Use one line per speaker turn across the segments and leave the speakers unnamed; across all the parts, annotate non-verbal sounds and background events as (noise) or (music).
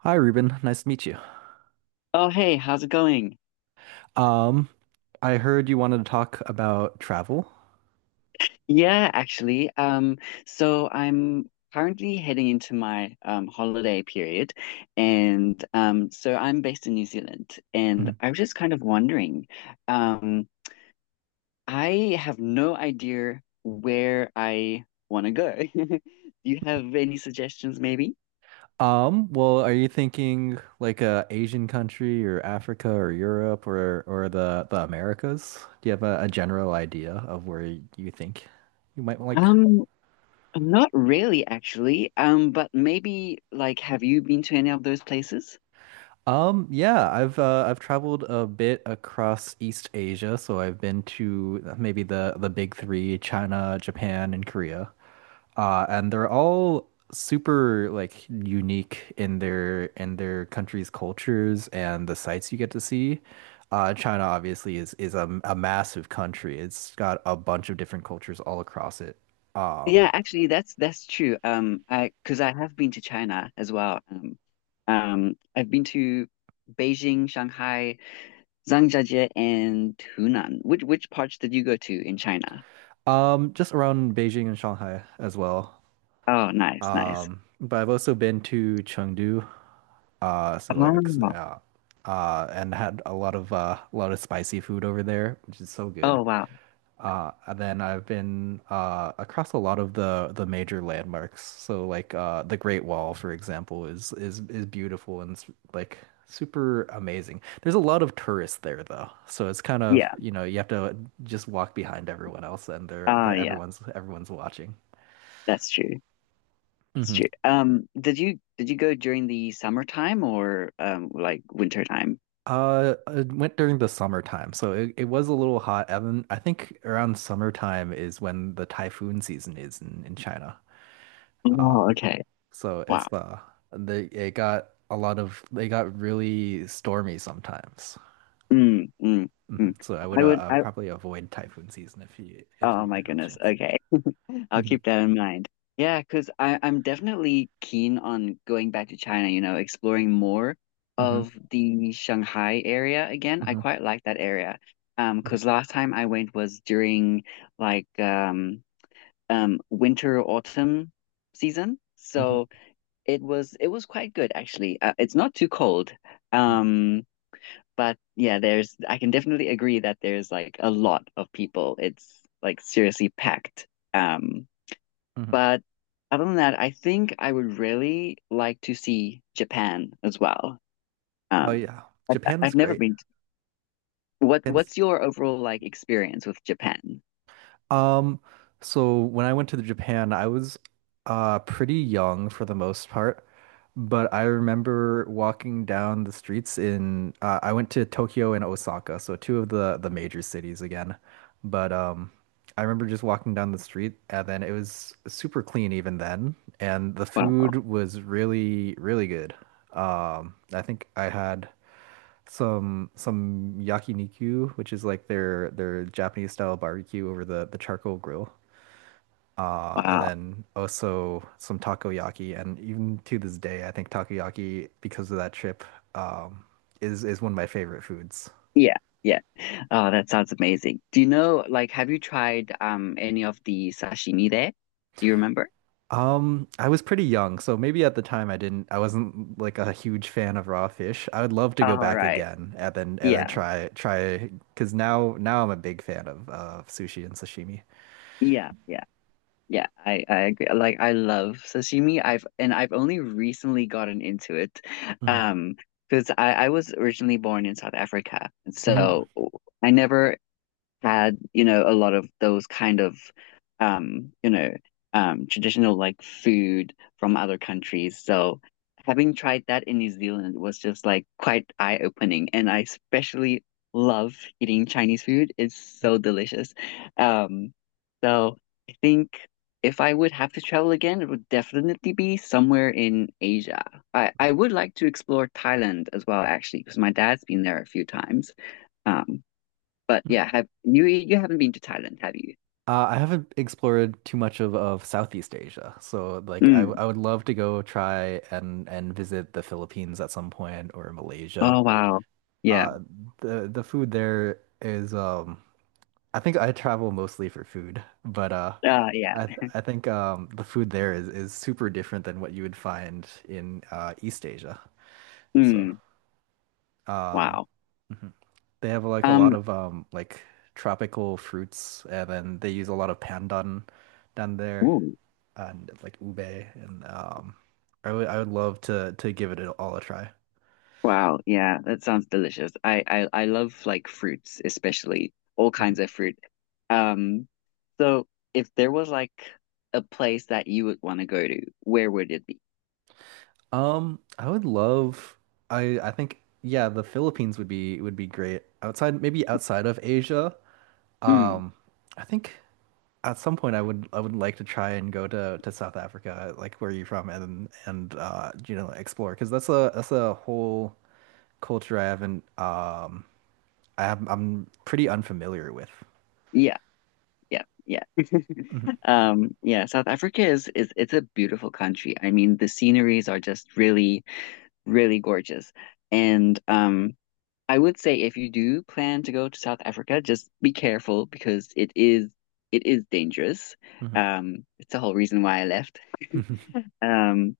Hi, Ruben. Nice to meet you.
Oh, hey, how's it going?
Um, I heard you wanted to talk about travel.
Yeah, actually, so I'm currently heading into my holiday period, and so I'm based in New Zealand, and
Mhm.
I was just kind of wondering, um, I have no idea where I want to go. (laughs) Do you have any suggestions, maybe?
Well, are you thinking like a Asian country or Africa or Europe or the Americas? Do you have a general idea of where you think you might like
Um, Not really, actually. But maybe like, have you been to any of those places?
Yeah, I've traveled a bit across East Asia, so I've been to maybe the big three, China, Japan, and Korea. And they're all super like unique in their country's cultures and the sights you get to see. China obviously is a massive country. It's got a bunch of different cultures all across it. Um,
Yeah, actually, that's true. I because I have been to China as well. I've been to Beijing, Shanghai, Zhangjiajie, and Hunan. Which parts did you go to in China?
just around Beijing and Shanghai as well.
Oh, nice, nice.
But I've also been to Chengdu, uh, so like,
Oh,
uh, and had a lot of spicy food over there, which is so good.
oh wow.
And then I've been across a lot of the major landmarks. So like the Great Wall, for example, is beautiful and it's like super amazing. There's a lot of tourists there though, so it's kind of
Yeah.
you have to just walk behind everyone else, and
Oh,
they're
yeah.
everyone's watching.
That's true. That's true. Did you go during the summertime or like winter time?
It went during the summertime, so it was a little hot. Evan, I think around summertime is when the typhoon season is in China.
Oh,
Um,
okay.
so it's
Wow.
the it got a lot of they got really stormy sometimes.
Mm, mm,
Hmm.
mm.
So I would
I would I,
probably avoid typhoon season if
Oh
you
my
have the
goodness.
chance.
Okay. (laughs) I'll
Hmm.
keep that in mind. Yeah, because I'm definitely keen on going back to China, you know, exploring more
Hmm.
of the Shanghai area again. I
Hmm.
quite like that area. Because last time I went was during like um winter autumn season.
Hmm.
So it was quite good actually. It's not too cold.
Hmm.
Um but yeah, I can definitely agree that there's like a lot of people. It's like seriously packed. Um,
Hmm.
but other than that, I think I would really like to see Japan as well.
Oh
Um,
yeah,
I,
Japan's
I've never
great.
what,
Japan's
what's your overall like experience with Japan?
Um, so when I went to Japan, I was pretty young for the most part, but I remember walking down the streets in I went to Tokyo and Osaka, so two of the major cities again. But I remember just walking down the street and then it was super clean even then, and the
Wow.
food was really, really good. I think I had some yakiniku, which is like their Japanese style barbecue over the charcoal grill. And
Wow.
then also some takoyaki, and even to this day, I think takoyaki, because of that trip, um, is one of my favorite foods.
Yeah. Yeah. Oh, that sounds amazing. Do you know, like, have you tried any of the sashimi there? Do you remember?
I was pretty young, so maybe at the time I wasn't like a huge fan of raw fish. I would love to go
All
back
right.
again and then
Yeah.
try, because now I'm a big fan of sushi and sashimi.
Yeah. Yeah. Yeah, I agree. Like I love sashimi. I've only recently gotten into it.
Hmm.
Um, because I was originally born in South Africa.
Hmm.
So I never had, you know, a lot of those kind of, you know, traditional like food from other countries. So having tried that in New Zealand was just like quite eye-opening. And I especially love eating Chinese food. It's so delicious. Um, so I think if I would have to travel again, it would definitely be somewhere in Asia. I would like to explore Thailand as well, actually, because my dad's been there a few times. Um, but yeah, have you haven't been to Thailand, have you?
I haven't explored too much of Southeast Asia, so like
Mm.
I would love to go try and visit the Philippines at some point or Malaysia.
Oh wow. Yeah.
Uh, the food there is I think I travel mostly for food, but
Yeah.
I think the food there is super different than what you would find in East Asia. So
Mm.
um
Wow.
mhm. They have like a lot
Um
of like tropical fruits and then they use a lot of pandan down there.
ooh,
And like ube and I would love to give it all a try.
wow. Yeah, that sounds delicious. I love like fruits, especially all kinds
Mhm.
of fruit. Um so if there was like a place that you would want to go to, where would it be?
Um, I would love I think yeah, the Philippines would be great. Outside maybe outside of Asia.
Mm.
Um, I think at some point I would like to try and go to South Africa, like where you're from and explore because that's a whole culture I haven't I'm pretty unfamiliar with.
Yeah. Yeah. Yeah. (laughs)
Mhm.
Yeah, South Africa is it's a beautiful country. I mean, the sceneries are just really really gorgeous. And I would say if you do plan to go to South Africa, just be careful because it is dangerous.
Mhm.
It's the whole reason why I left.
(laughs) Mhm.
Um,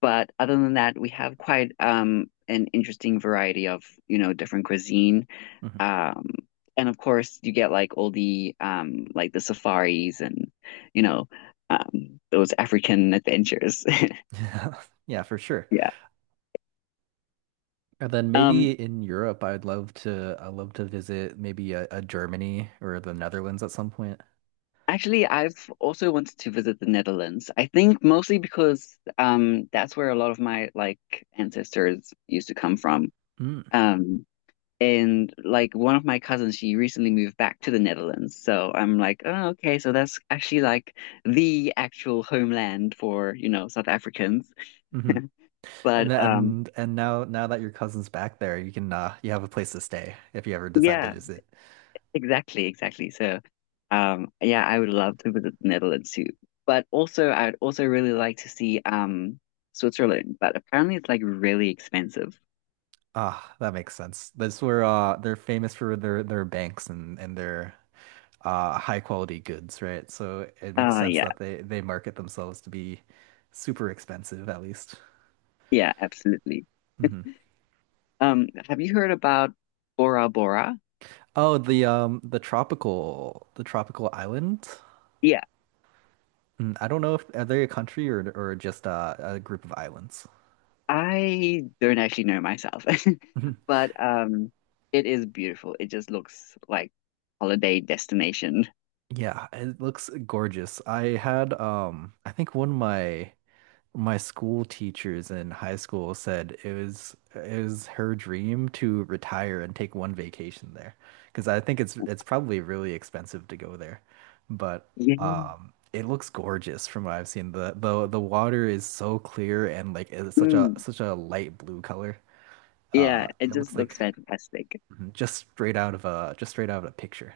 but other than that, we have quite an interesting variety of, you know, different cuisine.
Mhm.
Um, and of course you get like all the like the safaris and, you know, those African adventures. (laughs)
(laughs) Yeah, for sure.
Yeah.
And then maybe
Um,
in Europe, I'd love to visit maybe a Germany or the Netherlands at some point.
Actually, I've also wanted to visit the Netherlands. I think mostly because that's where a lot of my like ancestors used to come from.
Mm.
Um and like one of my cousins, she recently moved back to the Netherlands. So I'm like, oh, okay, so that's actually like the actual homeland for, you know, South Africans.
Hmm. And,
But
and now that your cousin's back there, you can you have a place to stay if you ever decide to
yeah.
visit.
Exactly, exactly. So, yeah, I would love to visit the Netherlands too. But also, I'd also really like to see Switzerland, but apparently it's like really expensive.
Ah, that makes sense. That's where they're famous for their banks and their high quality goods, right? So it makes sense
Yeah,
that they market themselves to be super expensive at least.
yeah, absolutely.
Mhm.
Have you heard about Bora Bora?
Oh, the tropical island.
Yeah,
Mm, I don't know if are they a country or just a group of islands. (laughs)
I don't actually know myself,
Mhm.
(laughs) but it is beautiful. It just looks like holiday destination.
Yeah, it looks gorgeous. I had I think one of my school teachers in high school said it was her dream to retire and take one vacation there because I think it's probably really expensive to go there, but
Yeah.
it looks gorgeous from what I've seen. The water is so clear and like it's such a
Mm,
such a light blue color.
yeah, it
It
just
looks like
looks fantastic.
just straight out of a picture.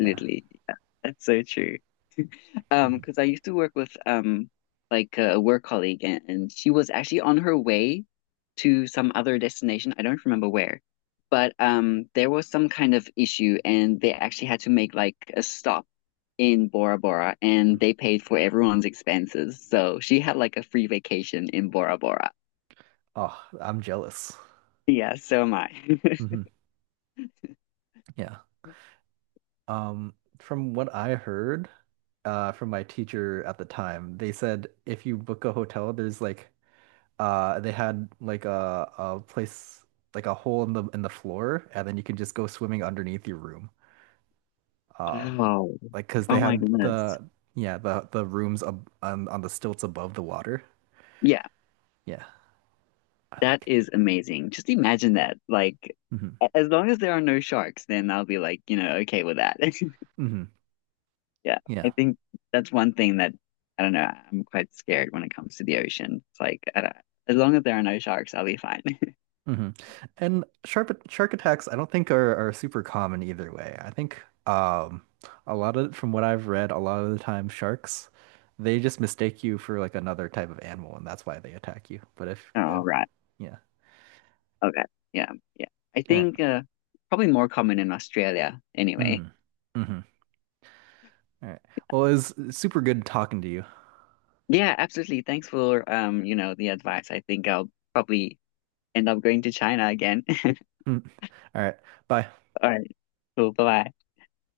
Yeah.
Yeah, that's so true.
Mhm.
Because I used to work with like a work colleague and, she was actually on her way to some other destination. I don't remember where. But there was some kind of issue and they actually had to make like a stop in Bora Bora and they paid for everyone's expenses. So she had like a free vacation in Bora Bora.
Oh, I'm jealous.
Yeah, so am I. (laughs)
Hmm. Yeah. Um, from what I heard, from my teacher at the time. They said if you book a hotel, there's like they had like a place like a hole in the floor, and then you can just go swimming underneath your room. Um,
Wow.
like because they
Oh my
had
goodness.
the yeah the rooms ab on the stilts above the water.
Yeah.
Yeah, I
That
think.
is amazing. Just imagine that. Like,
Hmm.
as long as there are no sharks, then I'll be like, you know, okay with that. (laughs)
Hmm.
Yeah, I
Yeah.
think that's one thing that I don't know. I'm quite scared when it comes to the ocean. It's like, I don't, as long as there are no sharks, I'll be fine.
Hmm. And shark attacks, I don't think are super common either way. I think a lot of from what I've read, a lot of the time sharks they just mistake you for like another type of animal, and that's why they attack you. But
(laughs)
if
All right.
yeah,
Okay. Yeah. Yeah. I
all right,
think probably more common in Australia anyway.
mm-hmm. Mm-hmm. All right. Well, it was super good talking to you.
Yeah, absolutely. Thanks for you know, the advice. I think I'll probably end up going to China again. (laughs)
Mm. All right, bye.
All right. Cool. Bye-bye.